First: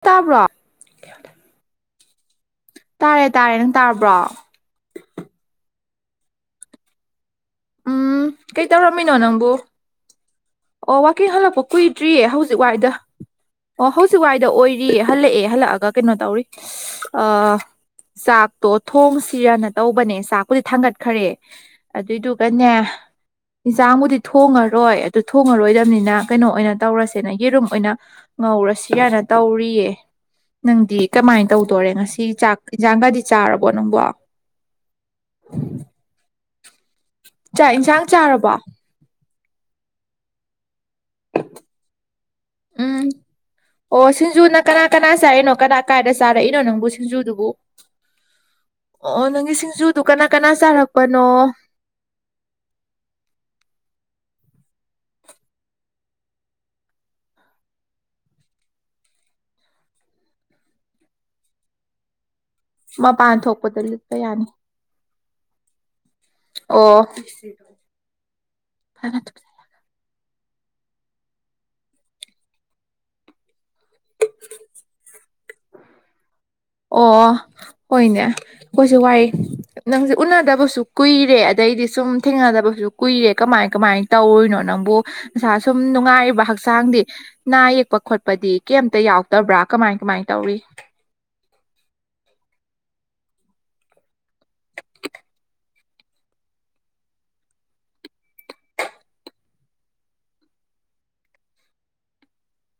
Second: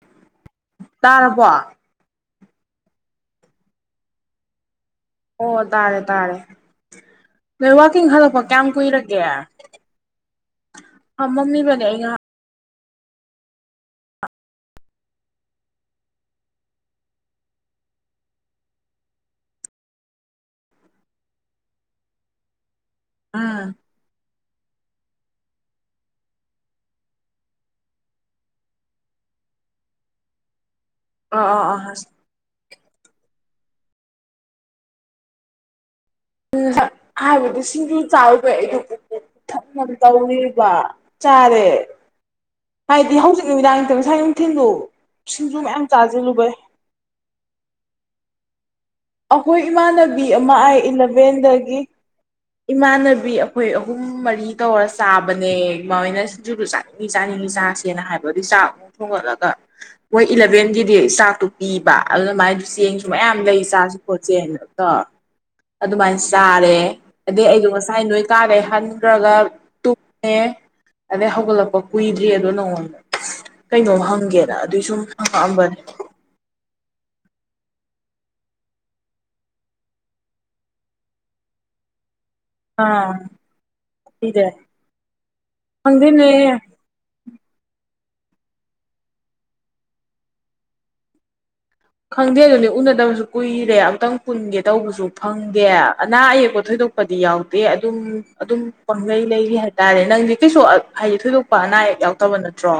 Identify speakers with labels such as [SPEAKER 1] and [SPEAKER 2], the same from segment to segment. [SPEAKER 1] ꯇꯥꯕ꯭ꯔꯣ
[SPEAKER 2] ꯇꯥꯔꯕꯣ
[SPEAKER 1] ꯇꯥꯔꯦ ꯇꯥꯔꯦ ꯅꯪ ꯇꯥꯕ꯭ꯔꯣ
[SPEAKER 2] ꯑꯣ ꯇꯥꯔꯦ ꯇꯥꯔꯦ ꯅꯣꯏ ꯋꯥꯛꯀꯤꯡ
[SPEAKER 1] ꯎꯝ
[SPEAKER 2] ꯍꯂꯛꯄ ꯀ꯭ꯌꯥꯝ
[SPEAKER 1] ꯀꯩ ꯇꯧꯔꯝꯃꯤꯅꯣ
[SPEAKER 2] ꯀꯨꯏꯔꯒꯦ
[SPEAKER 1] ꯅꯪꯕꯨ ꯑꯣ ꯋꯥꯀꯤꯡ ꯍꯜꯂꯛꯄ
[SPEAKER 2] ꯐꯝꯃꯝꯃꯤꯕꯅꯦ ꯑꯩ ꯉꯍꯥꯛ
[SPEAKER 1] ꯀꯨꯏꯗ꯭ꯔꯤꯌꯦ ꯍꯧꯖꯤꯛ ꯋꯥꯏꯗ
[SPEAKER 2] [inaudible]
[SPEAKER 1] ꯑꯣ ꯍꯧꯖꯤꯛ ꯋꯥꯏꯗ ꯑꯣꯏꯔꯤꯌꯦ ꯍꯜꯂꯛꯑꯦ ꯍꯜꯂꯛꯑꯒ ꯀꯩꯅꯣ ꯇꯧꯔꯤ ꯑ ꯆꯥꯛꯇꯣ ꯊꯣꯡꯁꯤꯔꯅ ꯇꯧꯕꯅꯦ ꯆꯥꯛꯄꯨꯗꯤ ꯊꯥꯡꯒꯠꯈꯔꯦ ꯑꯗꯨꯏꯗꯨꯒꯅꯦ
[SPEAKER 2] ꯎꯝ
[SPEAKER 1] ꯏꯟꯁꯥꯡꯕꯨꯗꯤ ꯊꯣꯡꯉꯔꯣꯏ ꯇꯨ ꯊꯣꯡꯉꯔꯣꯏꯗꯕꯅꯤꯅ ꯀꯩꯅꯣ ꯑꯣꯏꯅ ꯇꯧꯔꯁꯦꯅ ꯌꯦꯔꯨꯝ ꯑꯣꯏꯅ ꯉꯧꯔꯁꯤ ꯑꯅ ꯇꯧꯔꯤꯌꯦ
[SPEAKER 2] [inaudible]
[SPEAKER 1] ꯅꯪꯗꯤ
[SPEAKER 2] ꯑꯣ
[SPEAKER 1] ꯀꯃꯥꯏꯅ
[SPEAKER 2] ꯑꯣ
[SPEAKER 1] ꯇꯧꯗꯣꯔꯦ
[SPEAKER 2] ꯑꯣ
[SPEAKER 1] ꯉꯁꯤ ꯆꯥꯛ ꯏꯟꯖꯥꯡꯒꯗꯤ ꯆꯥꯔꯕ ꯑꯣ ꯅꯪꯕꯣ
[SPEAKER 2] ꯍꯥꯏꯕꯗꯤ
[SPEAKER 1] ꯆꯥꯛ
[SPEAKER 2] ꯁꯤꯡꯖꯨ
[SPEAKER 1] ꯏꯟꯁꯥꯡ ꯆꯥꯔꯕꯣ
[SPEAKER 2] ꯆꯥꯔꯨꯕꯩ ꯑꯩ ꯗꯣ ꯄꯨꯛ ꯄꯤꯛ ꯊꯟꯕ ꯇꯧꯔꯤꯕ ꯆꯥꯔꯦ
[SPEAKER 1] ꯎꯝ
[SPEAKER 2] ꯍꯥꯏꯗꯤ ꯍꯧꯖꯤꯛ ꯅꯨꯃꯤꯗꯥꯡ ꯅꯠꯇꯦ
[SPEAKER 1] ꯑꯣ
[SPEAKER 2] ꯉꯁꯥꯏ
[SPEAKER 1] ꯁꯤꯡꯖꯨꯅ
[SPEAKER 2] ꯅꯨꯡꯊꯤꯟꯗꯣ
[SPEAKER 1] ꯀꯅꯥ ꯀꯅꯥ ꯆꯥꯔꯤꯅꯣ
[SPEAKER 2] ꯁꯤꯡꯖꯨ
[SPEAKER 1] ꯀꯅꯥ
[SPEAKER 2] ꯃꯌꯥꯝ
[SPEAKER 1] ꯀꯥꯏꯗ ꯆꯥꯔꯛꯏꯅꯣ ꯅꯪꯕꯨ ꯁꯤꯡꯖꯨꯗꯨꯕꯨ ꯕꯨ
[SPEAKER 2] ꯑꯈꯣꯏ ꯏꯃꯥꯟꯅꯕꯤ
[SPEAKER 1] ꯀꯅꯥ ꯀꯅꯥ
[SPEAKER 2] ꯑꯃ ꯑꯥꯏ
[SPEAKER 1] ꯆꯥꯔꯛꯄꯅꯣ
[SPEAKER 2] ꯏꯂꯚꯦꯟꯗꯒꯤ ꯏꯃꯥꯟꯅꯕꯤ ꯑꯈꯣꯏ ꯑꯍꯨꯝ ꯃꯔꯤ ꯀꯔꯤ ꯇꯧꯔ ꯆꯥꯕꯅꯦ ꯃꯣꯏꯅ ꯁꯤꯡꯖꯨꯗꯨꯨ ꯆꯥꯅꯤꯡꯉꯤ ꯆꯥꯅꯤꯡꯉꯤ ꯆꯥꯁꯦꯅ ꯍꯥꯏꯕꯗꯤ ꯆꯥꯛ ꯑꯃꯨꯛ ꯊꯣꯡꯒꯠꯂꯒ ꯃꯣꯏ ꯏꯂꯚꯦꯟꯒꯤꯗꯤ ꯆꯥꯛꯇꯣ ꯄꯤꯕ ꯑꯗꯨꯅ ꯃꯥꯏ ꯆꯦꯡꯁꯨ
[SPEAKER 1] ꯃꯄꯥꯟ
[SPEAKER 2] ꯃꯌꯥꯝ ꯂꯩ
[SPEAKER 1] ꯊꯣꯛꯄꯗ
[SPEAKER 2] ꯆꯥꯁꯨ ꯄꯣ
[SPEAKER 1] ꯂꯤꯠꯄ ꯌꯥꯅꯤ
[SPEAKER 2] ꯆꯦꯟ ꯈꯛꯇ ꯑꯗꯨꯃꯥꯏꯅ ꯆꯥꯔꯦ
[SPEAKER 1] ꯑꯣ
[SPEAKER 2] ꯑꯗꯩ ꯑꯩꯗꯣ ꯉꯁꯥꯏ ꯅꯣꯏ ꯀꯥꯗꯩ ꯍꯟꯈ꯭ꯔꯒ ꯇꯨꯝ ꯑꯦ ꯑꯗꯩ ꯍꯧꯒꯠꯂꯛꯄ ꯀꯨꯏꯗ꯭ꯔꯤ ꯑꯗꯣ ꯅꯉꯣꯟꯗ ꯀꯩꯅꯣꯝ ꯍꯪꯒꯦꯅ ꯑꯗꯨꯏ ꯁꯨꯝ ꯍꯪꯉꯛꯑꯝꯕꯅꯦ
[SPEAKER 1] ꯑꯣ ꯍꯣꯏꯅꯦ ꯑꯩꯈꯣꯏꯁꯨ ꯋꯥꯏ ꯅꯪꯁꯦ ꯎꯅꯗꯕꯁꯨ ꯀꯨꯏꯔꯦ ꯑꯗꯩ ꯑꯩꯗꯤꯁꯨꯝ ꯊꯦꯡꯅꯗꯕꯁꯨ
[SPEAKER 2] ꯑꯥ
[SPEAKER 1] ꯀꯨꯏꯔꯦ ꯀꯃꯥꯏ ꯀꯃꯥꯏꯅ
[SPEAKER 2] ꯄꯤꯗꯦ
[SPEAKER 1] ꯇꯧꯔꯨꯔꯤꯅꯣ ꯅꯪꯕꯨ ꯅꯁꯥ ꯁꯨꯝ
[SPEAKER 2] ꯈꯪꯗꯦꯅꯦ
[SPEAKER 1] ꯅꯨꯡꯉꯥꯏꯔꯤꯕ ꯍꯛꯆꯥꯡꯗꯤ ꯅꯥ ꯌꯦꯛꯄ ꯈꯣꯠꯄꯗꯤ ꯀꯩꯝꯇ ꯌꯥꯎꯗꯕ꯭ꯔꯥ ꯀꯃꯥꯏ ꯀꯃꯥꯏ ꯇꯧꯔꯤ
[SPEAKER 2] ꯈꯪꯗꯦ ꯑꯗꯨꯅꯤ ꯎꯅꯗꯕꯁꯨ ꯀꯨꯏꯔꯦ ꯑꯝꯛꯇꯪ ꯄꯨꯟꯒꯦ ꯇꯧꯕꯁꯨ ꯐꯪꯗꯦ ꯑꯅꯥ ꯑꯌꯦꯛꯄ ꯊꯣꯏꯗꯣꯛ ꯊꯣꯏꯗꯣꯛꯄꯗꯤ ꯌꯥꯎꯗꯦ ꯑꯗꯨꯝ ꯑꯗꯨꯝ ꯄꯪꯂꯩ ꯂꯩꯔꯤ ꯍꯥꯏꯇꯥꯔꯦ ꯅꯪꯗꯤ ꯀꯩꯁꯨ ꯍꯥꯏꯗꯤ ꯊꯣꯏꯗꯣꯛꯄ ꯑꯅꯥ ꯌꯥꯎꯗꯕ ꯅꯠꯇ꯭ꯔꯣ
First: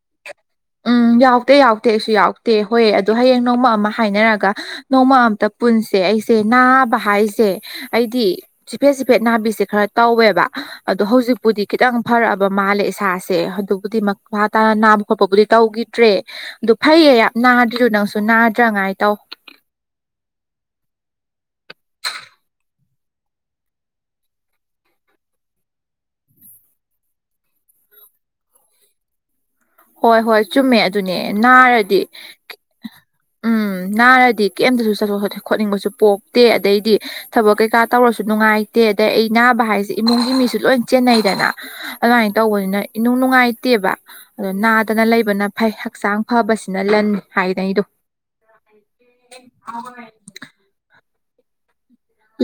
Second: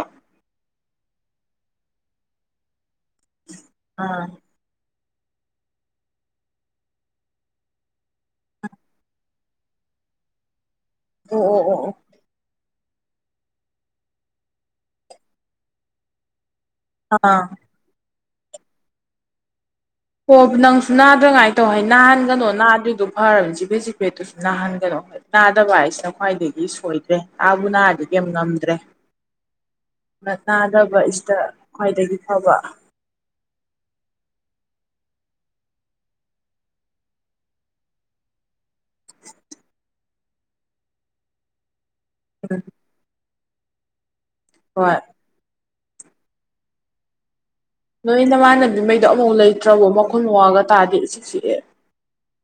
[SPEAKER 1] ꯎꯝ ꯌꯥꯎꯗꯦ ꯌꯥꯎꯗꯦ ꯑꯩꯁꯨ ꯌꯥꯎꯇꯦ ꯍꯣꯏ ꯑꯗꯣ ꯍꯌꯦꯡ ꯅꯣꯡꯃ ꯑꯃ
[SPEAKER 2] ꯑꯥ
[SPEAKER 1] ꯍꯥꯏꯅꯔꯒ ꯅꯣꯡꯃ ꯑꯝꯇ ꯄꯨꯟꯁꯦ ꯑꯩꯁꯦ ꯅꯥꯕ ꯍꯥꯏꯁꯦ ꯑꯩꯗꯤ ꯆꯤꯐꯦꯠ ꯆꯤꯐꯦꯠ ꯅꯥꯕꯤꯁꯦ ꯈꯔ ꯇꯧꯋꯦꯕ ꯑꯗꯣ
[SPEAKER 2] ꯑꯣ ꯑꯣ
[SPEAKER 1] ꯍꯧꯖꯤꯛꯄꯨꯗꯤ
[SPEAKER 2] ꯑꯣ ꯑꯣ
[SPEAKER 1] ꯈꯤꯇꯪ ꯐꯔꯛꯑꯕ ꯃꯥꯜꯂꯦ ꯏꯁꯥꯁꯦ ꯑꯗꯨꯕꯨꯗꯤ ꯃꯈꯥ ꯇꯥꯅ ꯅꯥꯕ ꯈꯣꯠꯄꯕꯨꯗꯤ ꯇꯧꯈꯤꯗ꯭ꯔꯦ ꯑꯗꯨ ꯐꯩꯌꯦ ꯌꯥꯝ
[SPEAKER 2] ꯑꯥ
[SPEAKER 1] ꯅꯥꯗ꯭ꯔꯤ ꯅꯪꯁꯨ ꯅꯥꯗ꯭ꯔꯉꯥꯏ ꯇꯧ
[SPEAKER 2] ꯑꯣ ꯅꯪꯁꯨ ꯅꯥꯗ꯭ꯔꯉꯥꯏ ꯇꯧ ꯍꯥꯏ ꯅꯥꯍꯟꯒꯅꯣ ꯅꯥꯗ꯭ꯔꯤꯗꯣ ꯐꯔꯕꯅꯤ ꯆꯤꯐꯦꯠ ꯆꯤꯐꯦꯠꯇꯨꯁꯨ ꯅꯥꯍꯟꯒꯅꯣ ꯅꯥꯗꯕ ꯍꯥꯏꯁꯤꯅ ꯈ꯭ꯋꯥꯏꯗꯒꯤ ꯁꯣꯏꯗ꯭ꯔꯦ ꯑꯥꯕꯨ ꯅꯥꯔꯗꯤ ꯀꯩꯌꯝ ꯉꯝꯗ꯭ꯔꯦ
[SPEAKER 1] ꯍꯣꯏ ꯍꯣꯏ ꯆꯨꯝꯃꯦ
[SPEAKER 2] ꯅꯥꯗꯕ
[SPEAKER 1] ꯑꯗꯨꯅꯦ
[SPEAKER 2] ꯏꯁꯤꯗ
[SPEAKER 1] ꯅꯥꯔꯗꯤ
[SPEAKER 2] ꯈ꯭ꯋꯥꯏꯗꯒꯤ ꯐꯕ
[SPEAKER 1] ꯎꯝ ꯅꯥꯔꯗꯤ ꯀꯩꯝꯇꯁꯨ ꯆꯠꯊꯣꯛꯠ ꯈꯣꯠꯅꯤꯡꯕꯁꯨ ꯄꯣꯛꯇꯦ ꯑꯗꯩꯗꯤ ꯊꯕꯛ ꯀꯩꯀꯥ ꯇꯧꯔꯁꯨ ꯅꯨꯡꯉꯥꯏ ꯇꯦ ꯑꯗꯩ ꯑꯩ ꯅꯥꯕ ꯍꯥꯏꯁꯦ ꯏꯃꯨꯡꯒꯤ ꯃꯤꯁꯨ ꯂꯣꯏ ꯆꯦꯟꯅꯩꯗꯅ ꯑꯗꯨꯃꯥꯏꯅ ꯇꯧꯕꯅꯤꯅ ꯏꯅꯨꯡ ꯅꯨꯡꯉꯥꯏ ꯇꯦꯕ ꯑꯗꯣ
[SPEAKER 2] ꯍꯣꯏ
[SPEAKER 1] ꯅꯥꯗꯅ ꯂꯩꯕꯅ ꯐꯩ ꯍꯛꯆꯥꯡ ꯐꯕꯁꯤꯅ ꯂꯟꯅꯤ ꯍꯥꯏꯗꯅꯤꯗꯣ
[SPEAKER 2] ꯅꯣꯏ ꯅꯃꯥꯟꯅꯕꯤꯉꯩꯗꯣ ꯑꯃꯐꯥꯎ ꯂꯩꯇ꯭ꯔꯕꯣ ꯃꯈꯣꯟ ꯃꯋꯥꯒ ꯇꯥꯗꯦ ꯏꯆꯤꯛ ꯆꯤꯛꯑꯦ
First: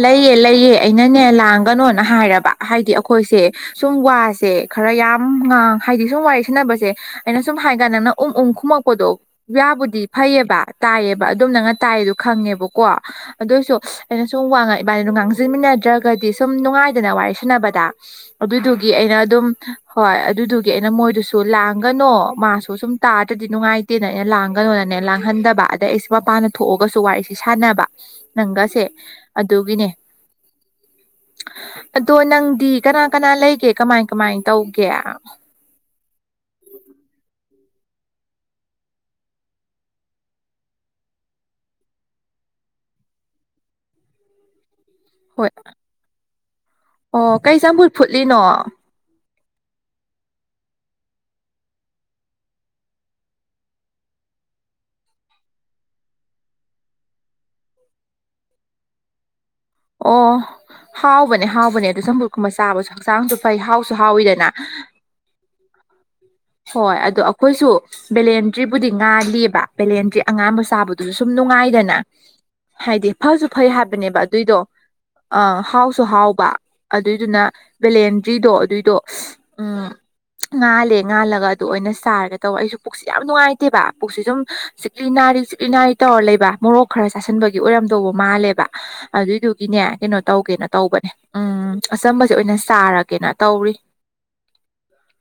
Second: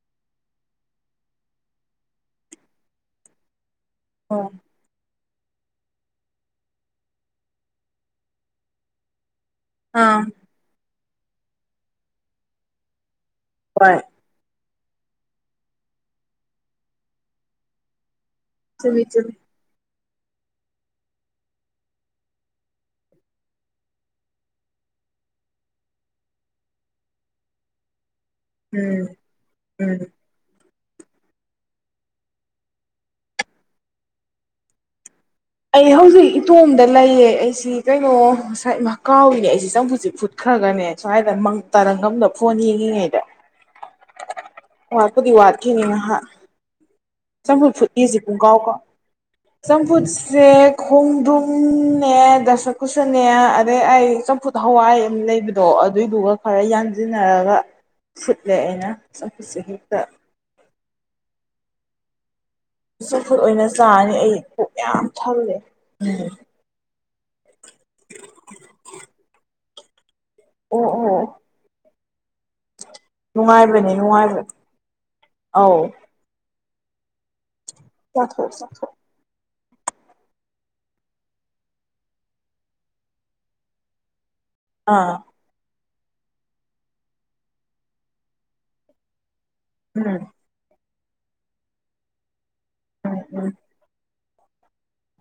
[SPEAKER 1] ꯂꯩꯑꯦ ꯂꯩꯌꯦ ꯑꯩꯅꯅꯦ ꯂꯥꯡꯒꯅꯣꯅ ꯍꯥꯏꯔꯕ ꯍꯥꯏꯗꯤ ꯑꯩꯈꯣꯏꯁꯦ ꯁꯨꯝ
[SPEAKER 2] ꯑꯣ
[SPEAKER 1] ꯋꯥꯁꯦ ꯈꯔ ꯌꯥꯝ ꯎꯝ ꯉꯥꯡ ꯍꯥꯏꯗꯤ ꯁꯨꯝ ꯋꯥꯔꯤ ꯁꯟꯅꯕꯁꯦ ꯑꯩꯅ ꯁꯨꯝ ꯍꯥꯏ ꯀꯥꯟ ꯅꯪꯅ ꯎꯝ ꯎꯝ ꯈꯨꯝꯃꯛꯄꯗꯣ ꯌꯥꯕꯨꯗꯤ
[SPEAKER 2] ꯑꯥ
[SPEAKER 1] ꯐꯩꯌꯦꯕ ꯇꯥꯏꯌꯦꯕ ꯑꯗꯨꯝ ꯅꯪꯅ ꯇꯥꯏꯌꯦꯗꯣ ꯈꯪꯉꯦꯕꯀꯣ ꯑꯗꯣꯏꯁꯨ
[SPEAKER 2] ꯍꯣꯏ
[SPEAKER 1] ꯑꯩꯅ ꯋꯥꯡꯉ ꯏꯕꯥꯅꯤꯗꯣ ꯉꯥꯡꯖꯤꯟꯃꯤꯟꯅꯗ꯭ꯔꯒꯗꯤ ꯁꯨꯝ ꯅꯨꯡꯉꯥꯏꯗꯅ ꯋꯥꯔꯤ ꯁꯥꯟꯅꯕꯗ ꯑꯗꯨꯢꯗꯨꯒꯤ
[SPEAKER 2] ꯆꯨꯝꯃꯤ
[SPEAKER 1] ꯑꯩꯅ
[SPEAKER 2] ꯆꯨꯝꯃꯤ
[SPEAKER 1] ꯑꯗꯨꯝ ꯍꯣꯏ ꯑꯗꯨꯗꯨꯒꯤ ꯑꯩꯅ ꯃꯣꯏꯗꯨꯁꯨ ꯂꯥꯡꯒꯅꯣ ꯃꯥꯁꯨ ꯁꯨꯝ ꯇꯥꯗ꯭ꯔꯗꯤ ꯅꯨꯡꯉꯥꯏꯇꯦꯅ ꯑꯩꯅ ꯂꯥꯡꯒꯅꯣꯅ ꯅ ꯂꯥꯡꯍꯟꯗꯕ ꯑꯗꯩ ꯑꯩꯁꯦ ꯃꯄꯥꯟꯗ ꯊꯣꯛꯑꯒꯁꯨ ꯋꯥꯔꯤꯁꯦ ꯁꯥꯟꯅꯕ ꯅꯪꯒꯁꯦ
[SPEAKER 2] ꯎꯝ
[SPEAKER 1] ꯑꯗꯨꯒꯤꯅꯦ
[SPEAKER 2] ꯎꯝ
[SPEAKER 1] ꯑꯗꯣ ꯅꯪꯗꯤ ꯀꯅꯥ ꯀꯅꯥ ꯂꯩꯒꯦ ꯀꯃꯥꯏ ꯀꯃꯥꯏ ꯇꯧꯒꯦ
[SPEAKER 2] ꯑꯩ ꯍꯧꯖꯤꯛ ꯏꯇꯣꯝꯗ ꯂꯩꯌꯦ ꯑꯩꯁ ꯁꯤ ꯀꯩꯅꯣ ꯉꯁꯥꯏ ꯃ ꯀꯥꯎꯏꯅꯦ ꯑꯩꯁꯦ ꯆꯝꯐꯨꯠꯁꯦ ꯐꯨꯠꯈ꯭ꯔꯒꯅꯦ ꯁ꯭ꯋꯥꯏꯗ ꯃꯪ ꯇꯥꯔꯪ ꯑꯃꯗ ꯐꯣꯟꯌꯦ ꯌꯦꯡꯉꯤꯉꯩꯗ ꯋꯥꯠꯄꯨꯗꯤ
[SPEAKER 1] ꯍꯣꯏ
[SPEAKER 2] ꯋꯥꯠꯈꯤꯅꯤ ꯉꯍꯥꯛ
[SPEAKER 1] ꯑꯣ ꯀꯩ
[SPEAKER 2] ꯆꯝꯐꯨꯠ ꯐꯨꯠꯂꯤꯁꯤ
[SPEAKER 1] ꯐꯨꯠꯂꯤꯅꯣ
[SPEAKER 2] ꯄꯨꯡꯀꯥꯎ ꯀꯥꯎ ꯆꯝꯐꯨꯠꯁꯦ ꯈꯣꯡꯗ꯭ꯔꯨꯝꯅꯦ ꯗꯥꯁꯥꯀꯨꯁꯅꯦ ꯑꯗꯩ ꯑꯩ ꯆꯝꯐꯨꯠ ꯍꯋꯥꯏ ꯑꯝ ꯂꯩꯕꯗꯣ ꯑꯗꯨꯏꯗꯨꯒ ꯈꯔ ꯌꯥꯟꯖꯤꯟꯅꯔꯒ ꯐꯨꯠꯂꯦ ꯑꯩꯅ ꯆꯐꯨꯠꯁꯦ ꯍꯦꯛꯇ
[SPEAKER 1] ꯑꯣ ꯍꯥꯎꯕꯅꯦ ꯍꯥꯎꯕꯅꯦ ꯑꯗꯨ ꯆꯝꯐꯨꯠ ꯀꯨꯝꯕ ꯆꯥꯕꯁꯨ ꯍꯛꯆꯥꯡꯁꯨ
[SPEAKER 2] ꯆꯝꯐꯨꯠ
[SPEAKER 1] ꯐꯩ
[SPEAKER 2] ꯑꯣꯏꯅ
[SPEAKER 1] ꯍꯥꯎꯁꯨ
[SPEAKER 2] ꯆꯥꯔꯅꯤ ꯑꯩ
[SPEAKER 1] ꯍꯥꯎꯋꯤꯗꯅ
[SPEAKER 2] ꯄꯨꯛ ꯌꯥꯝ ꯊꯜꯂꯦ ꯎꯝ
[SPEAKER 1] ꯍꯣꯏ ꯑꯗꯣ ꯑꯩꯈꯣꯏꯁꯨ ꯕꯦꯂꯦꯟꯗ꯭ꯔꯤꯕꯨꯗꯤ ꯉꯥꯜꯂꯤꯕ ꯕꯦꯂꯦꯟꯗ꯭ꯔꯤ ꯑꯉꯥꯟꯕ
[SPEAKER 2] ꯑꯣ
[SPEAKER 1] ꯆꯥꯕꯗꯨꯁꯨ
[SPEAKER 2] ꯑꯣ
[SPEAKER 1] ꯁꯨꯝ ꯅꯨꯡꯉꯥꯏꯗꯅ ꯍꯥꯏꯗꯤ ꯐꯁꯨ ꯐꯩ
[SPEAKER 2] ꯅꯨꯡꯉꯥꯏꯕꯅꯦ
[SPEAKER 1] ꯍꯥꯏꯕꯅꯦꯕ
[SPEAKER 2] ꯅꯨꯡꯉꯥꯏꯕꯅꯦ
[SPEAKER 1] ꯑꯗꯨꯏꯗꯣ ꯑ
[SPEAKER 2] ꯑꯧ
[SPEAKER 1] ꯍꯥꯎꯁꯨ ꯍꯥꯎꯕ ꯑꯗꯨꯏꯗꯨꯅ
[SPEAKER 2] ꯆꯥꯊꯣꯛ
[SPEAKER 1] ꯕꯦꯂꯦꯟꯗ꯭ꯔꯤꯗꯣ
[SPEAKER 2] ꯆꯥꯊꯣꯛ
[SPEAKER 1] ꯑꯗꯨꯏꯗꯣ ꯎꯝ ꯉꯥꯜꯂꯦ ꯉꯥꯜꯂꯒ ꯑꯗꯨ ꯑꯣꯏꯅ ꯆꯥꯔꯒꯦ ꯇꯧꯕ ꯑꯩꯁꯨ ꯄꯨꯛꯁꯤ ꯌꯥꯝ ꯅꯨꯡꯉꯥꯏꯇꯦꯕ ꯄꯨꯛꯁꯤ ꯁꯨꯝ ꯆꯤꯛꯂꯤ
[SPEAKER 2] ꯑꯥ
[SPEAKER 1] ꯅꯥꯔꯤ ꯆꯤꯛꯂꯤ ꯅꯥꯔꯤ ꯇꯧꯔ ꯂꯩꯕ ꯃꯣꯔꯣꯛ ꯈꯔ ꯆꯥꯁꯟꯕꯒꯤ ꯑꯣꯏꯔꯝꯗꯧꯕ ꯃꯥꯜꯂꯦꯕ ꯑꯗꯨꯏꯗꯨ ꯒꯤꯅꯦ ꯀꯩꯅꯣ
[SPEAKER 2] ꯎꯝ
[SPEAKER 1] ꯇꯧꯒꯦꯅ ꯇꯧꯕꯅꯦ ꯎꯝ ꯑꯆꯝꯕꯁꯦ ꯑꯣꯏꯅ ꯁꯥꯔꯒꯦꯅ
[SPEAKER 2] ꯎꯝ
[SPEAKER 1] ꯇꯧꯔꯤ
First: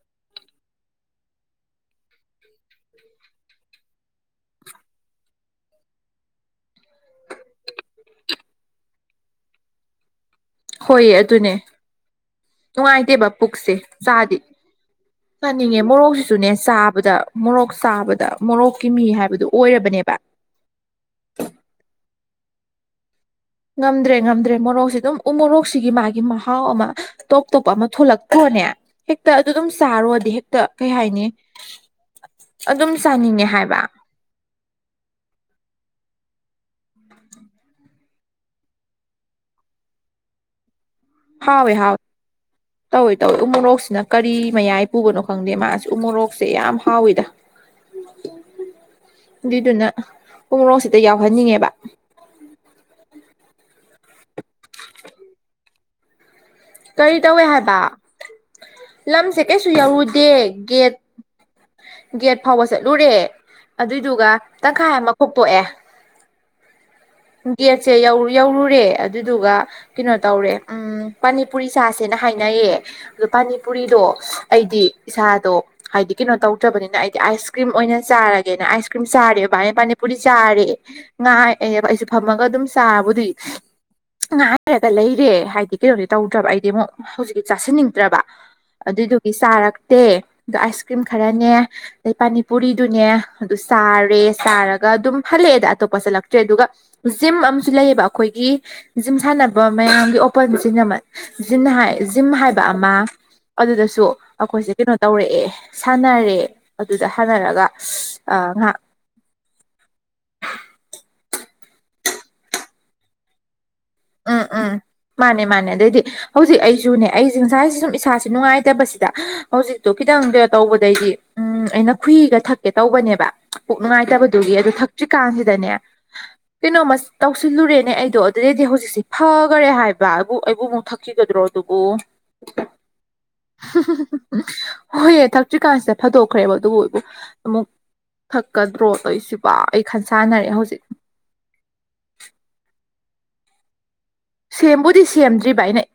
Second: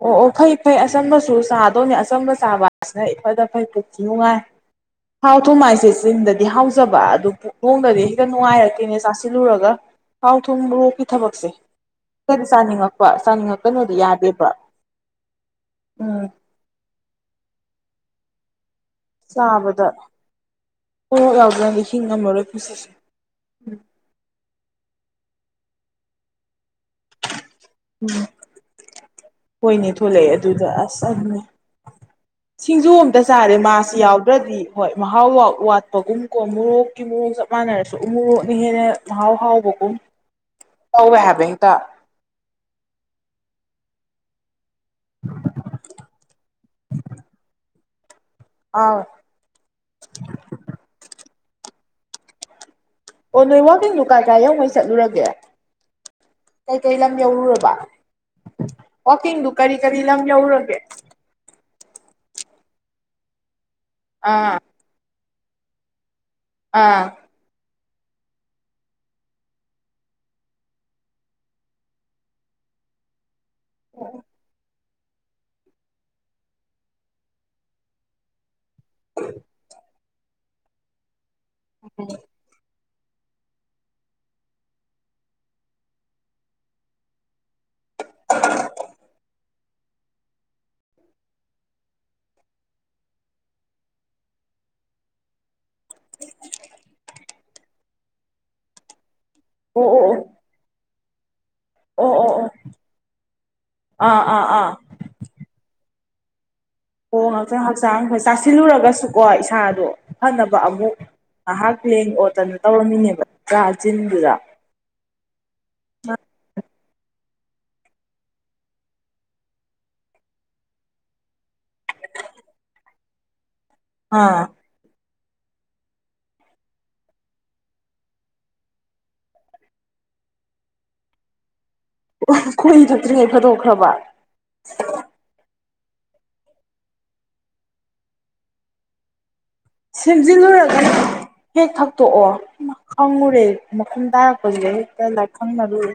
[SPEAKER 2] ꯑꯣ ꯑꯣ ꯐꯩ ꯐꯩ ꯑꯆꯝꯕꯁꯨ ꯆꯥꯗꯣꯅꯦ ꯑꯆꯝꯕ ꯆꯥꯕ ꯍꯥꯏꯁꯤꯅ ꯏꯐꯗ ꯐꯩ ꯄꯨꯛꯁꯨ ꯅꯨꯡꯉꯥꯏ ꯊꯥꯎ ꯊꯨꯝ ꯍꯥꯏꯁꯦ ꯆꯤꯟꯗꯗꯤ ꯍꯥꯎꯖꯕ ꯑꯗꯨ ꯄꯨꯛ ꯅꯨꯡꯗꯗꯤ ꯍꯦꯛꯇ ꯅꯨꯡꯉꯥꯏꯔꯛꯇꯦꯅꯦ ꯆꯥꯁꯤꯜꯂꯨꯔꯒ ꯊꯥꯎ ꯊꯨꯝ ꯃꯣꯔꯣꯛꯀꯤ
[SPEAKER 1] ꯍꯣꯏꯌꯦ
[SPEAKER 2] ꯊꯕꯛꯁꯦ
[SPEAKER 1] ꯑꯗꯨꯅꯦ
[SPEAKER 2] ꯔꯗꯤ ꯆꯥꯅꯤꯡꯉꯛꯄ
[SPEAKER 1] ꯅꯨꯡꯉꯥꯏꯇꯦꯕ ꯄꯨꯛꯁꯦ
[SPEAKER 2] ꯆꯥꯅꯤꯡꯉꯛꯀꯅꯣꯗꯤ
[SPEAKER 1] ꯆꯥꯗꯤ
[SPEAKER 2] ꯌꯥꯗꯦꯕ
[SPEAKER 1] ꯆꯥꯅꯤꯡꯉꯦ
[SPEAKER 2] ꯎꯝ
[SPEAKER 1] ꯃꯣꯔꯣꯛꯁꯤꯁꯨꯅꯦ ꯆꯥꯕꯗ ꯃꯣꯔꯣꯛ ꯆꯥꯕꯗ ꯃꯣꯔꯣꯛ
[SPEAKER 2] ꯆꯥꯕꯗ ꯃꯣꯔꯣꯛ ꯌꯥꯎꯗ꯭ꯔꯗꯤ ꯍꯤꯡ ꯉꯝꯃꯔꯣꯏ ꯄꯨꯁꯤꯁꯦ
[SPEAKER 1] ꯉꯝꯗ꯭ꯔꯦ ꯉꯝꯗ꯭ꯔꯦ ꯃꯣꯔꯣꯛꯁꯦ ꯗꯨꯝ ꯎ ꯃꯣꯔꯣꯛꯁꯤꯒꯤ ꯃꯥꯒꯤ ꯃꯍꯥꯎ ꯑꯃ ꯇꯣꯞ ꯇꯣꯞꯄ ꯑꯃ
[SPEAKER 2] ꯎꯝ
[SPEAKER 1] ꯊꯣꯛꯂꯛꯇ꯭ꯔꯣꯅꯦ ꯍꯦꯛꯇ ꯑꯗꯨ ꯗꯨꯝ
[SPEAKER 2] ꯍꯣꯏꯅꯦ
[SPEAKER 1] ꯆꯥꯔꯨꯔꯗꯤ
[SPEAKER 2] ꯊꯣꯛꯂꯛꯑꯦ
[SPEAKER 1] ꯍꯦꯛꯇ
[SPEAKER 2] ꯑꯗꯨꯗ
[SPEAKER 1] ꯀꯩ
[SPEAKER 2] ꯑꯁ
[SPEAKER 1] ꯍꯥꯏꯅꯤ
[SPEAKER 2] ꯑꯗꯨꯅꯦ ꯁꯤꯡꯖꯨ
[SPEAKER 1] ꯑꯗꯨꯝ
[SPEAKER 2] ꯑꯝꯇ
[SPEAKER 1] ꯆꯥꯅꯤꯡꯉꯦ
[SPEAKER 2] ꯆꯥꯔꯦ
[SPEAKER 1] ꯍꯥꯏꯕ
[SPEAKER 2] ꯃꯥꯁꯤ ꯌꯥꯎꯗ꯭ꯔꯗꯤ ꯍꯣꯏ ꯃꯍꯥꯎ ꯋꯥꯎ ꯋꯥ ꯄꯒꯨꯝ ꯀꯣ ꯃꯣꯔꯣꯛꯀꯤ ꯃꯣꯔꯣꯛ ꯆꯞ ꯃꯥꯟꯅꯔꯁꯨ ꯎ ꯃꯣꯔꯣꯛꯅ ꯍꯦꯟꯅ ꯃꯍꯥꯎ ꯍꯥꯎꯕꯒꯨꯝ ꯇꯧꯋꯦ ꯍꯥꯏꯕ ꯍꯦꯛꯇ
[SPEAKER 1] ꯍꯥꯎꯋꯦ ꯍꯥꯎꯋꯦ ꯇꯧꯋꯦ ꯇꯧꯋꯦ ꯎ ꯃꯣꯔꯣꯛꯁꯤꯅ ꯀꯔꯤ ꯃꯌꯥꯏ ꯄꯨꯕꯅꯣ ꯈꯪꯗꯦ ꯃꯥꯁꯨ ꯎꯃꯣꯔꯣꯛꯁꯦ ꯌꯥꯝ ꯍꯥꯎꯋꯤꯗ
[SPEAKER 2] [inaudible]
[SPEAKER 1] ꯗꯨꯏꯗꯨꯅ ꯎꯃꯣꯔꯣꯛ ꯁꯤꯗ ꯌꯥꯎꯍꯟꯅꯤꯡꯉꯦꯕ
[SPEAKER 2] ꯑꯣ ꯅꯣꯏ ꯋꯥꯛꯀꯤꯡꯗꯨ ꯀꯥꯏ ꯀꯥꯏ ꯌꯧꯉꯩ ꯆꯠꯂꯨꯔꯒꯦ ꯀꯩꯀꯩ ꯂꯝ
[SPEAKER 1] ꯀꯔꯤ ꯇꯧꯋꯦ
[SPEAKER 2] ꯌꯧꯔꯨꯔꯕ
[SPEAKER 1] ꯍꯥꯏꯕ ꯂꯝꯁꯦ
[SPEAKER 2] ꯋꯥꯀꯤꯡꯗꯨ
[SPEAKER 1] ꯀꯩꯁꯨ
[SPEAKER 2] ꯀꯔꯤ ꯀꯔꯤ ꯂꯝ
[SPEAKER 1] ꯌꯧꯔꯨꯗꯦ
[SPEAKER 2] ꯌꯧꯔꯨꯔꯒꯦ
[SPEAKER 1] ꯒꯦꯠ ꯒꯦꯠ ꯐꯥꯎꯕ ꯆꯠꯂꯨꯔꯦ ꯑꯗꯨꯏꯗꯨꯒ
[SPEAKER 2] ꯑꯥ
[SPEAKER 1] ꯇꯪꯈꯥꯏ ꯑꯃ ꯈꯣꯛꯇꯣꯛꯑꯦ
[SPEAKER 2] ꯑꯥ
[SPEAKER 1] ꯁꯦ ꯌꯧ ꯌꯧꯔꯨꯔꯦ ꯑꯗꯨꯗꯨꯒ ꯀꯩꯅꯣ ꯇꯧꯔꯦ ꯑꯝ ꯄꯥꯅꯤ ꯄꯨꯔꯤ ꯆꯥꯁꯦꯅ ꯍꯥꯏꯅꯩꯌꯦ ꯗ ꯄꯥꯅꯤ ꯄꯨꯔꯤꯗꯣ ꯑꯩꯗꯤ ꯏꯁꯥꯗꯣ ꯍꯥꯏꯗꯤ ꯀꯩꯅꯣ ꯇꯧꯗ꯭ꯔꯕꯅꯤꯅ ꯑꯩꯗꯤ ꯑꯥꯏꯁ ꯀ꯭ꯔꯤꯝ ꯑꯣꯏꯅ ꯆꯥꯔꯒꯦꯅ ꯑꯥꯏꯁ ꯀ꯭ꯔꯤꯝ ꯆꯥꯔꯦꯕ [unintelligible] ꯄꯨꯔꯤ ꯆꯥꯔꯦ ꯉꯥꯏꯑꯦꯕ ꯑꯩꯁꯨ ꯐꯝꯃꯒ ꯑꯗꯨꯝ ꯆꯥꯕꯨꯗꯤ ꯉꯥꯏꯔꯒ ꯂꯩꯔꯦ ꯍꯥꯏꯗꯤ ꯇꯧꯗ꯭ꯔꯥꯕ ꯑꯩꯗꯤ ꯑꯃꯨꯛ ꯍꯧꯖꯤꯛꯀꯤ ꯆꯥꯁꯤꯟꯅꯤꯡꯗ꯭ꯔꯕ ꯑꯗꯨꯏꯗꯨꯒꯤ ꯆꯥꯔꯛꯇꯦ ꯑꯗꯣ ꯑꯥꯏꯁ ꯀ꯭ꯔꯤꯝ ꯈꯔꯅꯦ ꯑꯗꯩ ꯄꯅꯤꯄꯨꯔꯤꯗꯨꯅꯦ ꯑꯗꯨ ꯆꯥꯔꯦ ꯆꯥꯔꯒ ꯑꯗꯨꯝ ꯍꯜꯂꯛꯑꯦꯗ ꯑꯇꯣꯞꯄ ꯆꯠꯂꯛꯇ꯭ꯔꯦ ꯑꯗꯨꯒ ꯖꯤꯝ ꯑꯃꯁꯨ ꯂꯩꯌꯦꯕ ꯑꯩꯈꯣꯏꯒꯤ ꯖꯤꯝ ꯁꯥꯟꯅꯕ
[SPEAKER 2] ꯑꯣ ꯑꯣ
[SPEAKER 1] ꯃꯌꯥꯝꯒꯤ ꯑꯣꯄꯟ ꯆꯤꯅꯃꯠ ꯖꯤꯟ ꯍꯥꯏ
[SPEAKER 2] ꯑꯣ ꯑꯣ
[SPEAKER 1] ꯖꯤꯝ
[SPEAKER 2] ꯑꯣ ꯑꯣ
[SPEAKER 1] ꯍꯥꯏꯕ ꯑꯃ ꯑꯗꯨꯗꯁꯨ
[SPEAKER 2] ꯑꯥ ꯑꯥ ꯑꯥ
[SPEAKER 1] ꯑꯩꯈꯣꯏꯁꯦ ꯀꯩꯅꯣ ꯇꯧꯔꯛꯑꯦ ꯁꯥꯟꯅꯔꯦ ꯑꯗꯨꯗ
[SPEAKER 2] ꯑꯣ ꯍꯛꯆꯥꯡ
[SPEAKER 1] ꯁꯥꯟꯅꯔꯒ
[SPEAKER 2] ꯍꯛꯆꯥꯡ ꯑꯈꯣꯏ
[SPEAKER 1] ꯉꯥꯏꯍꯥꯛ
[SPEAKER 2] ꯆꯥꯁꯤꯜꯂꯨꯔꯒꯁꯨꯀꯣ ꯏꯁꯥꯗꯣ ꯐꯅꯕ ꯑꯃꯨꯛ ꯉꯥꯏꯍꯥꯛ ꯂꯦꯡ ꯑꯣꯠꯇꯅ ꯇꯧꯔꯝꯃꯤꯅꯦꯕ ꯆꯥ ꯑꯖꯤꯟꯗꯨꯗ
[SPEAKER 1] ꯎꯝ ꯎꯝ ꯃꯥꯅꯦ ꯃꯥꯅꯦ ꯑꯗꯩꯗꯤ ꯍꯧꯖꯤꯛ ꯑꯩ ꯁꯨꯅꯦ ꯑꯩꯖꯦ ꯏꯖꯥꯁꯦ ꯁꯨꯝ ꯅꯨꯡꯉꯥꯏꯇꯕꯁꯤꯗ ꯍꯧꯖꯤꯛꯇꯣ ꯈꯤꯇꯪ ꯇꯧꯕꯗꯩꯗꯤ ꯎꯝ ꯑꯩꯅ ꯅꯈꯨꯏꯒꯈꯨꯍꯤꯛꯀꯦ ꯇꯧꯕꯅꯦꯕ ꯄꯨꯛ
[SPEAKER 2] ꯑꯥ
[SPEAKER 1] ꯉꯥꯏꯇꯕꯗꯨꯒꯤ ꯑꯗꯨ ꯊ ꯀꯥꯟꯁꯤꯗꯅꯦ ꯀꯩꯅꯣꯃ ꯇꯧꯁꯤꯜꯂꯨꯔꯦꯅꯦ ꯑꯩꯗꯣ ꯑꯗꯨꯗꯤ ꯍꯧꯖꯤꯛ ꯁꯤ ꯐꯒꯔꯦ ꯍꯥꯏꯕꯕꯨ ꯑꯩꯕꯨ ꯑꯃꯨꯛ ꯊꯛꯈꯤꯒꯗ꯭ꯔꯣ
[SPEAKER 2] ꯈꯣꯏꯍꯤ ꯊꯛꯇ꯭ꯔꯤꯉꯩ ꯐꯗꯣꯛꯈ꯭ꯔꯕ
[SPEAKER 1] [unintelligible] ꯍꯣꯏꯐꯌꯝꯝꯑꯗꯛꯊꯛ ꯆ꯭ꯔꯤꯀꯥꯟꯁꯤꯗ ꯐꯥꯗꯣꯛꯈ꯭ꯔꯦꯕ ꯑꯗꯨꯕꯨ ꯑꯩꯕꯨ ꯑꯃꯨꯛ ꯊꯛꯀ ꯗ꯭ꯔꯣ ꯇꯧꯏꯁꯤꯕꯨ
[SPEAKER 2] ꯁꯦꯝꯖꯤꯜꯂꯨꯔꯒꯅ ꯍꯦꯛ ꯊꯛꯇꯣꯛꯑꯣ ꯈꯪꯉꯨꯔꯦ ꯆꯨꯝ ꯇꯥꯔꯛꯄꯖꯤꯗ ꯑꯩꯗꯤ ꯍꯦꯛꯇ ꯂꯥꯏꯈꯪꯅꯔꯨꯔꯦ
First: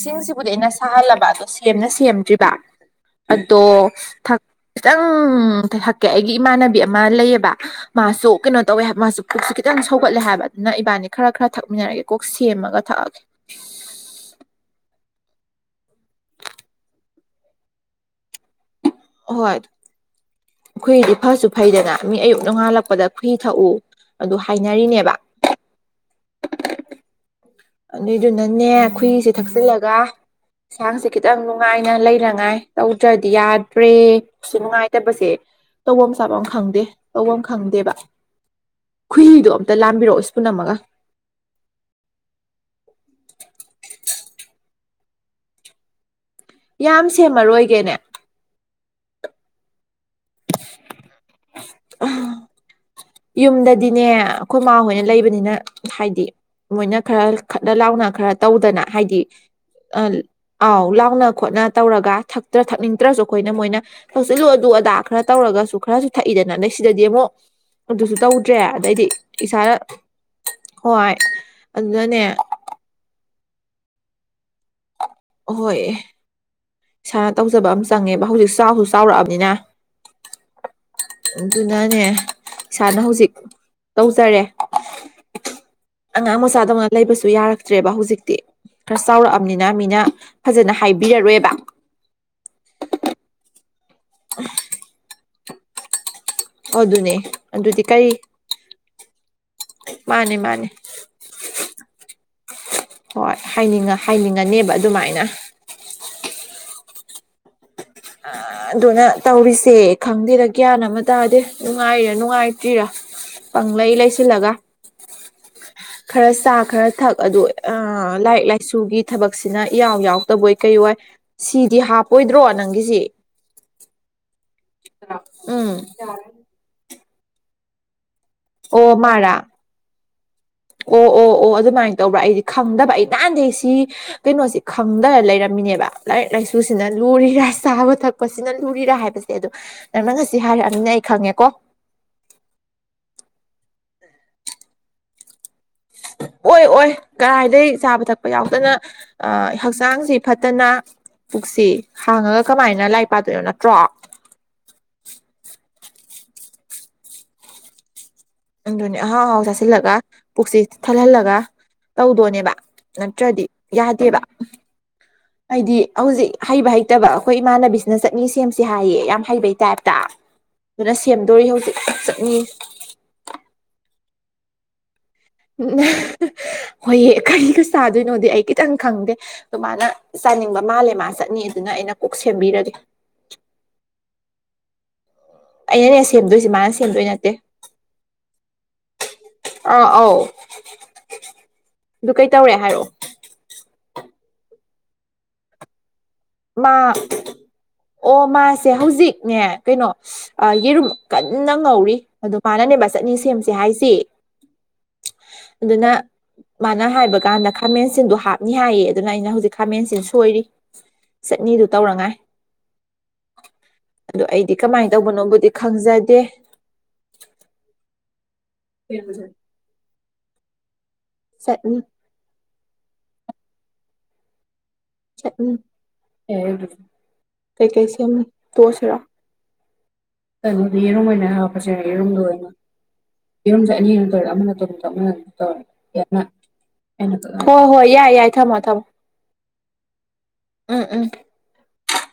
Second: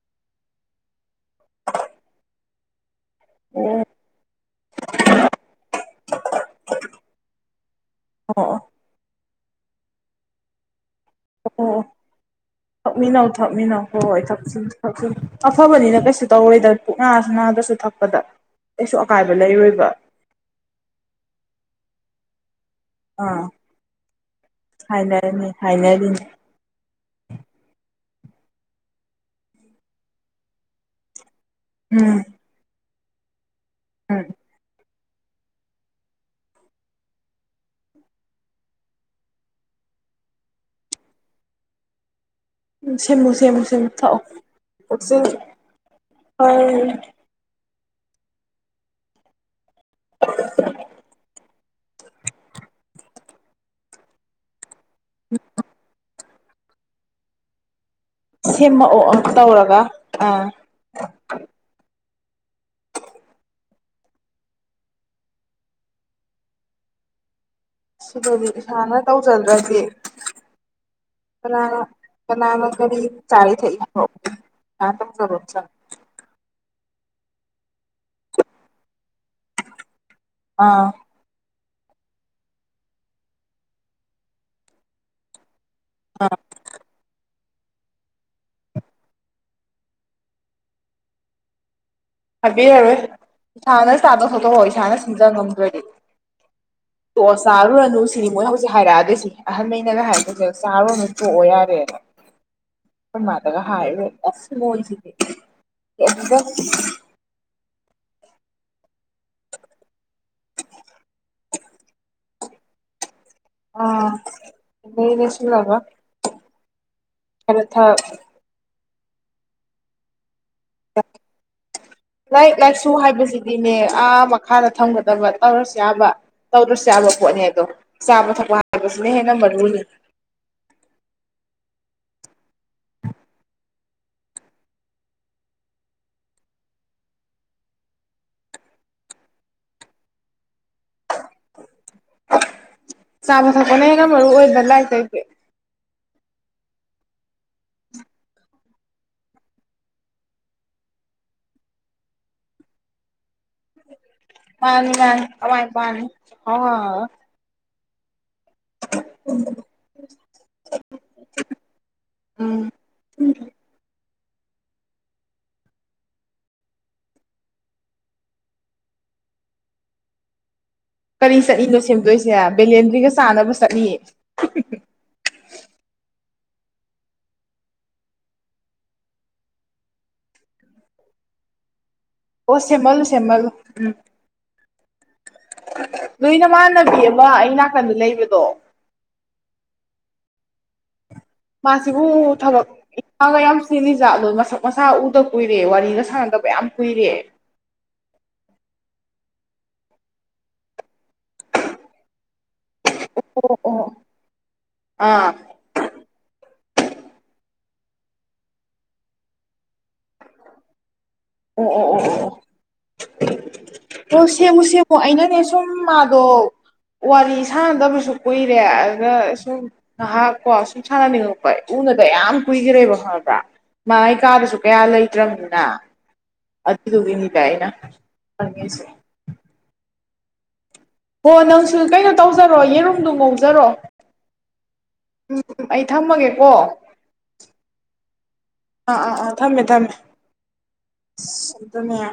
[SPEAKER 1] ꯁꯤꯡꯁꯤꯕꯨꯗꯤ ꯑꯩꯅ ꯁꯥꯍꯜꯂꯕ ꯑꯗꯣ ꯁꯦꯝꯅ ꯁꯦꯝꯗ꯭ꯔꯤꯕ ꯑꯗꯣ ꯊꯛ ꯈꯤꯇꯪ ꯊꯛꯀꯦ ꯑꯩꯒꯤ ꯏꯃꯥꯟꯅꯕꯤ ꯑꯃ ꯂꯩꯌꯦꯕ ꯃꯥꯁꯦ ꯂꯥꯀꯈꯤ ꯁꯨ
[SPEAKER 2] ꯑꯣ
[SPEAKER 1] ꯀꯩꯅꯣ
[SPEAKER 2] ꯑꯣ
[SPEAKER 1] ꯇꯧꯋꯦ ꯍꯥꯏꯕ ꯃꯥꯁꯨ ꯄꯨꯛꯁꯨ ꯈꯤꯇꯪ ꯁꯧꯒꯠꯂꯦ ꯍꯥꯏꯕ ꯑꯗꯨꯅ ꯏꯕꯥꯅꯤ ꯈꯔ ꯊꯛ
[SPEAKER 2] ꯑꯣ ꯑꯣ ꯊꯛꯃꯤꯟꯅꯧ ꯊꯛꯃꯤꯟꯅꯧ ꯍꯣꯏ ꯍꯣꯏ ꯊꯁꯦ ꯊꯁꯦ ꯑꯐꯕꯅꯤꯅ ꯀꯩꯁꯨ ꯇꯧꯔꯣꯢꯗ ꯄꯨꯛ ꯅꯥꯔꯁꯨ ꯅꯥꯗ꯭ꯔꯁꯨ ꯊꯛꯄꯗ ꯀꯩꯁꯨ ꯑꯀꯥꯏꯕ ꯂꯩꯔꯣꯏꯕ
[SPEAKER 1] ꯑꯈꯣꯏꯒꯤꯗꯤ ꯐꯁꯨ ꯐꯩꯗꯅ ꯃꯤ ꯑꯌꯨꯛ ꯅꯣꯡꯉꯥꯜꯂꯛ ꯊꯛꯄꯗ ꯈꯨꯨꯏ
[SPEAKER 2] ꯑꯥ
[SPEAKER 1] ꯊꯛꯎ ꯑꯗꯨ ꯑꯗꯨ ꯍꯥꯏꯅꯔꯤꯅꯦꯕ
[SPEAKER 2] ꯍꯥꯏꯅꯔꯤꯅꯤ ꯍꯥꯏꯅꯔꯤꯅꯤ
[SPEAKER 1] ꯑꯗꯨꯏꯗꯨꯅꯅꯦ ꯈꯨꯏꯁꯦ ꯊꯛꯆꯤꯜꯂꯒ ꯏꯁꯥꯡꯁꯦ ꯈꯤꯇꯪ ꯅꯨꯡꯉꯥꯏꯅ
[SPEAKER 2] ꯎꯝ
[SPEAKER 1] ꯂꯩꯅꯉꯥꯏ ꯇꯧꯗ꯭ꯔꯗꯤ ꯌꯥꯗ꯭ꯔꯦ
[SPEAKER 2] ꯎꯝ
[SPEAKER 1] ꯁꯤꯃꯉꯥꯏ ꯇꯕꯋꯦꯁꯦ ꯇꯧꯕꯐꯝ ꯆꯥꯐꯝ ꯑꯃ ꯈꯪꯗꯦ ꯇꯧꯕꯐꯝ ꯈꯪꯗꯦꯕ ꯈꯨꯍꯤꯗꯨꯣ ꯑꯝꯇ ꯂꯥꯝꯕꯤꯔꯛꯑꯣꯁꯏꯌ ꯏꯄꯨꯅꯝꯃꯒ
[SPEAKER 2] ꯁꯦꯝꯃꯨ ꯁꯦꯝꯃꯨ ꯁꯦꯝꯃꯨ ꯊꯑꯣꯆ
[SPEAKER 1] ꯌꯥꯝ ꯁꯦꯝꯃꯔꯣꯏꯒꯦꯅꯦ
[SPEAKER 2] [unintelligible]
[SPEAKER 1] [unintelligible] ꯌꯨꯝꯗꯗꯤꯅꯦ ꯑꯩꯈ ꯎꯃꯥ ꯍꯣꯏꯅ ꯂꯩꯕꯅꯤꯅ ꯍꯥꯏꯗꯤ ꯃꯣꯏꯅ ꯈꯔ ꯈꯠꯅ ꯂꯥꯎꯅ ꯈꯔ ꯇꯧꯗꯅ
[SPEAKER 2] ꯁꯦꯝꯃꯛꯑꯣ
[SPEAKER 1] ꯍꯥꯏꯗꯤ
[SPEAKER 2] ꯇꯧꯔꯒ
[SPEAKER 1] ꯑꯥ ꯑꯥꯎ ꯂꯥꯎꯅ ꯈꯣꯠꯅ ꯇꯧꯔꯒ ꯊꯛꯇ꯭ꯔ ꯊꯛꯅꯤꯡꯗ꯭ꯔꯁꯨ ꯑꯩꯈꯣꯏꯅ ꯃꯣꯏꯅ ꯇꯧꯁꯤꯜꯂꯨ ꯑꯗꯨ ꯑꯗꯥ ꯈꯔ ꯇꯧꯔꯒꯁꯨ ꯈꯔꯁꯨ ꯊꯛꯏꯗꯅ ꯂꯩ ꯁꯤꯗꯗꯤ ꯑꯃꯨꯛ ꯑꯗꯨꯁꯨ
[SPEAKER 2] ꯁꯤꯗꯗꯤ
[SPEAKER 1] ꯇꯧꯗ꯭ꯔꯦ
[SPEAKER 2] ꯏꯁꯥꯅ
[SPEAKER 1] ꯑꯗꯩꯗꯤ ꯏꯁꯥꯅ
[SPEAKER 2] ꯇꯧꯖꯗ꯭ꯔꯗꯤ
[SPEAKER 1] ꯍꯣꯏ ꯑꯗꯨꯗꯅꯦ
[SPEAKER 2] ꯆꯔꯤ ꯊꯥꯛꯏ [unintelligible]
[SPEAKER 1] ꯍꯣꯏ ꯏꯁꯥꯅ ꯇꯧꯖꯕ ꯑꯃ ꯆꯪꯉꯦꯕ ꯍꯧꯖꯤꯛ ꯆꯥꯎꯁꯨ ꯆꯥꯎꯔꯛꯑꯕꯅꯤꯅ
[SPEAKER 2] ꯑꯥ
[SPEAKER 1] ꯑꯗꯨꯅꯅꯦ ꯏꯁꯥꯅ ꯍꯧꯖꯤꯛ ꯇꯧꯖꯔꯦ ꯑꯉꯥꯡ ꯃꯆꯥꯥꯗꯧꯉꯥꯛ ꯂꯩꯕꯁꯨ ꯌꯥꯔꯛ ꯇ꯭ꯔꯦꯕ ꯍꯧꯖꯤꯛꯇꯤ ꯈꯔ ꯆꯥꯎꯔꯛꯑꯕꯅꯤꯅ ꯃꯤꯅ ꯐꯖꯅ ꯍꯥꯏꯕꯤꯔꯔꯣꯏꯕ
[SPEAKER 2] ꯍꯥꯏꯕꯤꯔꯔꯣꯏ ꯏꯁꯥꯅ ꯆꯥꯗꯣꯛ ꯊꯧꯇꯣꯛꯑꯣ ꯏꯁꯥꯅ ꯁꯤꯟꯖ ꯉꯝꯗ꯭ꯔꯗꯤ
[SPEAKER 1] ꯑꯗꯨꯅꯦ
[SPEAKER 2] ꯇꯣꯛ
[SPEAKER 1] ꯑꯗꯨꯗꯤ
[SPEAKER 2] ꯆꯥꯔꯨꯔꯅꯨ
[SPEAKER 1] ꯀꯔꯤ
[SPEAKER 2] ꯁꯤꯅꯤ ꯃꯣꯏꯅ ꯍꯧꯖꯤꯛ ꯍꯥꯏꯔꯛꯑꯗꯣꯏꯁꯤ ꯑꯍꯟꯈꯩꯅꯒ
[SPEAKER 1] ꯃꯥꯅꯦ
[SPEAKER 2] ꯍꯥꯏꯗꯣꯁꯤ
[SPEAKER 1] ꯃꯥꯅꯦ
[SPEAKER 2] ꯆꯥꯔꯨꯔꯅꯨ ꯇꯣꯛꯑꯣ ꯌꯥꯔꯦꯅ ꯑꯩꯈꯣꯏ
[SPEAKER 1] ꯍꯣꯏ
[SPEAKER 2] ꯃꯥꯗꯒ ꯍꯥꯏ
[SPEAKER 1] ꯍꯥꯏꯅꯤꯡꯉ
[SPEAKER 2] ꯑꯁ
[SPEAKER 1] ꯍꯥꯏꯅꯤꯡꯉꯅꯦꯕ
[SPEAKER 2] ꯃꯣꯏꯁꯤꯗꯤ
[SPEAKER 1] ꯑꯗꯨꯃꯥꯏꯅ
[SPEAKER 2] ꯀꯦꯝꯇ [unintelligible]
[SPEAKER 1] ꯑ ꯑꯗꯨꯅ ꯇꯧꯔꯤꯁꯦ ꯈꯪꯗꯦꯗ ꯒ꯭ꯌꯥꯟ ꯑꯃ ꯇꯥꯗꯦ ꯅꯨꯡꯉꯥꯏꯔ ꯅꯨꯡꯉꯥꯏꯇ꯭ꯔꯤꯔꯥ ꯄꯪ ꯂꯩ
[SPEAKER 2] ꯑꯥ
[SPEAKER 1] ꯂꯩꯁꯤꯂꯒ
[SPEAKER 2] ꯑꯗꯩ ꯂꯣꯏꯁꯤꯜꯂꯒ
[SPEAKER 1] ꯈꯔ ꯆꯥ ꯈꯔ ꯊꯛ ꯑꯗꯨ
[SPEAKER 2] ꯈꯔ
[SPEAKER 1] ꯑ
[SPEAKER 2] ꯊꯛ
[SPEAKER 1] ꯂꯥꯏꯔꯤꯛ ꯂꯥꯏꯁꯨꯒꯤ ꯊꯕꯛꯁꯤꯅ ꯏꯌꯥꯎ ꯌꯥꯎꯗꯕꯣꯏ ꯀꯩ ꯑꯣꯏ ꯁꯤꯗꯤ ꯍꯥꯞꯄꯣꯏꯗ꯭ꯔꯣ ꯅꯪꯒꯤꯁꯤ
[SPEAKER 2] ꯑꯗꯨꯗꯤꯅꯦ ꯑꯥ ꯃꯈꯥꯗ ꯊꯝꯒꯗꯕ
[SPEAKER 1] ꯎꯝ
[SPEAKER 2] ꯇꯧꯔꯁꯨ ꯌꯥꯕ ꯇꯧꯗ꯭ꯔꯁꯨ ꯌꯥꯕ ꯄꯣꯠꯅꯦ ꯑꯗꯣ ꯆꯥꯕ ꯊꯛꯄ
[SPEAKER 1] ꯑꯣ
[SPEAKER 2] ꯍꯥꯏꯕꯁꯤꯅ
[SPEAKER 1] ꯃꯥꯔꯥ
[SPEAKER 2] ꯍꯦꯟꯅ ꯃꯔꯨꯅꯤ
[SPEAKER 1] ꯑꯣ ꯑꯣ ꯑꯣ ꯑꯗꯨꯃꯥꯏꯅ ꯇꯧꯕ꯭ꯔꯥ ꯑꯩꯗꯤ ꯈꯪꯗꯕ ꯑꯩ ꯅꯥꯥꯟꯗꯩ ꯁꯤ ꯀꯩꯅꯣꯁꯤ ꯈꯪꯗꯔ ꯂꯩꯔꯝꯃꯤꯅꯦꯕ ꯂꯥꯏꯔꯤꯛ ꯂꯥꯏꯁꯨꯁꯤꯅ ꯂꯨꯔꯤꯔꯥ ꯆꯥꯕ ꯊꯛꯄꯁꯤꯅ ꯂꯨꯔꯤꯔꯥ ꯍꯥꯏꯕꯁꯦ ꯑꯗꯣ ꯅꯪꯅ ꯉꯁꯤ ꯍꯥꯏꯔꯛꯑꯅꯤꯅ ꯑꯩ ꯈꯪꯉꯦꯀꯣ
[SPEAKER 2] ꯆꯥꯕ ꯊꯛꯄꯅ ꯍꯦꯟꯅ ꯃꯔꯨ ꯑꯣꯏꯕ ꯂꯥꯏꯔꯤꯛ ꯇꯒꯤ
[SPEAKER 1] ꯑꯣꯏ ꯑꯣꯏ ꯀꯗꯥꯥꯏꯗꯒꯤ ꯆꯥꯕ ꯊꯛꯄ ꯌꯥꯎꯗꯅ ꯍꯛꯆꯥꯡꯁꯤ ꯐꯠꯇꯅ ꯄꯨꯛꯁꯤ ꯍꯥꯡꯉꯒ ꯀꯃꯥꯏꯅ ꯂꯥꯏ ꯄꯥꯗꯣꯏꯅꯣ ꯅ
[SPEAKER 2] ꯃꯥꯅꯤ ꯃꯥꯅꯤ ꯑꯋꯥꯥꯏ ꯄꯥꯛꯑꯅꯤ [unintelligible]
[SPEAKER 1] ꯑꯗꯨꯅꯤ ꯑꯍꯥꯎ ꯑꯍꯥꯎ ꯆꯥꯁꯤꯜꯂꯒ ꯄꯨꯛꯁꯤ ꯊꯜꯍꯜꯂꯒ ꯇꯧꯗꯣꯅꯦꯕ
[SPEAKER 2] ꯎꯝ
[SPEAKER 1] ꯅꯠꯇ꯭ꯔꯗꯤ ꯌꯥꯗꯦꯕ ꯍꯥꯏꯗꯤ ꯍꯧꯖꯤꯛ ꯍꯩꯕ ꯍꯩꯇꯕ ꯑꯩꯈꯣꯏ ꯏꯃꯥꯟꯅꯕꯤꯁꯤꯅ ꯆꯠꯅꯤ ꯁꯦꯝꯁ ꯍꯥꯏꯌꯦ ꯌꯥꯝ ꯍꯩꯕꯩ ꯇꯥꯏꯞꯇ ꯑꯗꯨꯅ
[SPEAKER 2] ꯀꯔꯤ
[SPEAKER 1] ꯁꯦꯝꯗꯣꯔꯤ ꯍꯧꯖꯤꯛ
[SPEAKER 2] ꯆꯠꯂꯤꯅꯣ ꯁꯦꯝꯗꯣꯏꯁꯦ
[SPEAKER 1] ꯆꯠꯅꯤ
[SPEAKER 2] ꯕꯦꯂꯦꯟꯗ꯭ꯔꯤꯒ ꯆꯥꯅꯕ ꯆꯠꯅꯤ [unintelligible]
[SPEAKER 1] ꯎ ꯍꯣꯏ ꯀꯔꯤꯗ ꯆꯥꯗꯣꯏꯅꯣꯗꯤ ꯑꯩ ꯈꯤꯇꯪ ꯈꯪꯗꯦ ꯑꯗꯨꯃꯅ ꯆꯥꯅꯤꯡꯕ ꯃꯥꯜꯂꯦ ꯃꯥ ꯆꯠꯅꯤ ꯑꯗꯨꯅ ꯑꯩꯅ ꯀꯣꯛ
[SPEAKER 2] ꯑꯣ
[SPEAKER 1] ꯁꯦꯝꯕꯤꯔꯒꯦ
[SPEAKER 2] ꯁꯦꯃꯜꯂꯨ ꯁꯦꯃꯜꯂꯨ ꯎꯝ
[SPEAKER 1] ꯑꯩꯅꯅꯦ
[SPEAKER 2] ꯅꯣꯏ
[SPEAKER 1] ꯁꯦꯝꯗꯣꯏꯁꯤ ꯃꯥꯅ
[SPEAKER 2] ꯅꯃꯥꯟꯅꯕꯤ
[SPEAKER 1] ꯁꯦꯝꯗꯣꯏ
[SPEAKER 2] ꯑꯃ
[SPEAKER 1] ꯅꯠꯇꯦ
[SPEAKER 2] ꯑꯩ ꯅꯥꯀꯟꯗ ꯂꯩꯕꯗꯣ
[SPEAKER 1] ꯑꯥ ꯑꯧ
[SPEAKER 2] ꯃꯥꯁꯤꯕꯨ
[SPEAKER 1] ꯑꯗꯨ ꯀꯩ ꯇꯧꯔꯦ
[SPEAKER 2] ꯊꯕꯛ
[SPEAKER 1] ꯍꯥꯏꯔꯛꯑꯣ
[SPEAKER 2] ꯏꯡꯈꯥꯡꯒ ꯌꯥꯝ ꯁꯤꯜꯂꯤ ꯖꯥꯠꯂꯣꯏ ꯃꯁꯛ ꯃꯁꯥ ꯎꯗ ꯀꯨꯏꯔꯦ ꯋꯥꯔꯤꯒ ꯁꯪꯗꯧꯕ ꯌꯥꯝ
[SPEAKER 1] ꯃꯥ
[SPEAKER 2] ꯀꯨꯏꯔꯦ
[SPEAKER 1] ꯑꯣ ꯃꯥꯁꯦ ꯍꯧꯖꯤꯛꯅꯦ ꯀꯩꯅꯣ ꯌꯦꯔꯨꯝ ꯀꯟꯅ ꯉꯧꯔꯤ ꯑꯗꯨ ꯃꯥꯅꯅꯦꯕ ꯆꯠꯅꯤ ꯁꯦꯝꯁꯦ
[SPEAKER 2] ꯑꯣ ꯑꯣ
[SPEAKER 1] ꯍꯥꯏꯁꯤ
[SPEAKER 2] ꯑꯥ
[SPEAKER 1] ꯑꯗꯨꯅ ꯃꯥꯅ ꯍꯥꯏꯕ ꯀꯥꯟꯗ ꯈꯥꯃꯦꯟꯁꯤꯟꯗꯣ ꯍꯥꯞꯅꯤ ꯍꯥꯏꯌꯦ ꯑꯗꯨꯅ ꯑꯩꯅ ꯍꯧꯖꯤꯛ ꯈꯥꯃꯦꯟꯁꯤꯟ ꯁꯣꯏꯔꯤ ꯆꯠꯅꯤꯗꯨ
[SPEAKER 2] ꯑꯣ
[SPEAKER 1] ꯇꯧꯅꯉꯥꯏ ꯑꯗꯣ
[SPEAKER 2] ꯍ
[SPEAKER 1] ꯑꯩꯗꯤ
[SPEAKER 2] ꯁꯦꯝꯃꯨ
[SPEAKER 1] ꯀꯃꯥꯏꯅ
[SPEAKER 2] ꯁꯦꯝꯃꯨ ꯑꯩꯅꯅꯦ
[SPEAKER 1] ꯇꯧꯕꯅꯣꯕꯨꯗꯤ
[SPEAKER 2] ꯁꯨꯝ
[SPEAKER 1] ꯈꯪꯖꯗꯦ
[SPEAKER 2] ꯃꯥꯗꯣ ꯋꯥꯔꯤ ꯁꯥꯟꯅꯗꯕꯁꯨ ꯀꯨꯏ ꯔꯦ ꯑꯗꯨꯒ ꯁꯨꯝ ꯉꯥꯏꯍꯥꯛ ꯀꯣ ꯁꯨꯝ ꯁꯥꯟꯅꯅꯤꯡꯉꯛꯄ
[SPEAKER 1] ꯆꯠꯅꯤ
[SPEAKER 2] ꯎꯅꯗ ꯌꯥꯝ ꯀꯨꯏꯈ꯭ꯔꯦꯕ ꯈꯪꯉꯕ꯭ꯔ ꯃꯥꯥꯏ ꯑꯩ ꯀꯥꯗꯁꯨ ꯀꯌꯥ
[SPEAKER 1] ꯆꯠꯅꯤ
[SPEAKER 2] ꯂꯩꯇ꯭ꯔꯝꯅꯤꯅ ꯑꯗꯨꯗꯨꯒꯤꯅꯤꯗ ꯑꯩꯅ ꯐꯪꯉꯤꯁꯦ
[SPEAKER 1] ꯇꯣꯛꯑꯁꯤꯔ ꯎꯝ ꯌꯦꯔꯨꯝ ꯑꯣꯏꯅ
[SPEAKER 2] ꯍꯣ ꯅꯪꯁꯨ
[SPEAKER 1] ꯍꯥꯄꯁꯤꯔ
[SPEAKER 2] ꯀꯩꯅꯣ
[SPEAKER 1] ꯌꯦꯔꯨꯝꯗꯣ ꯑꯣꯏꯅ
[SPEAKER 2] ꯇꯧꯖꯔꯣ ꯌꯦꯔꯨꯝꯗꯨ ꯉꯧꯖꯔꯣ
[SPEAKER 1] ꯌꯦꯔꯨꯝꯁꯦ ꯑꯅꯤ ꯑ ꯇꯧꯔꯦ ꯑꯃꯅ ꯇ ꯑꯃꯅꯝ ꯇꯧꯔꯦ
[SPEAKER 2] ꯑꯩ ꯊꯝꯃꯒꯦꯀꯣ
[SPEAKER 1] ꯍꯣꯏ ꯍꯣꯏ ꯌꯥꯏ ꯌꯥꯏ ꯊꯝꯃꯣ ꯊꯝꯃꯣ ꯎꯝ ꯎꯝ
[SPEAKER 2] ꯁꯤꯗꯅꯦ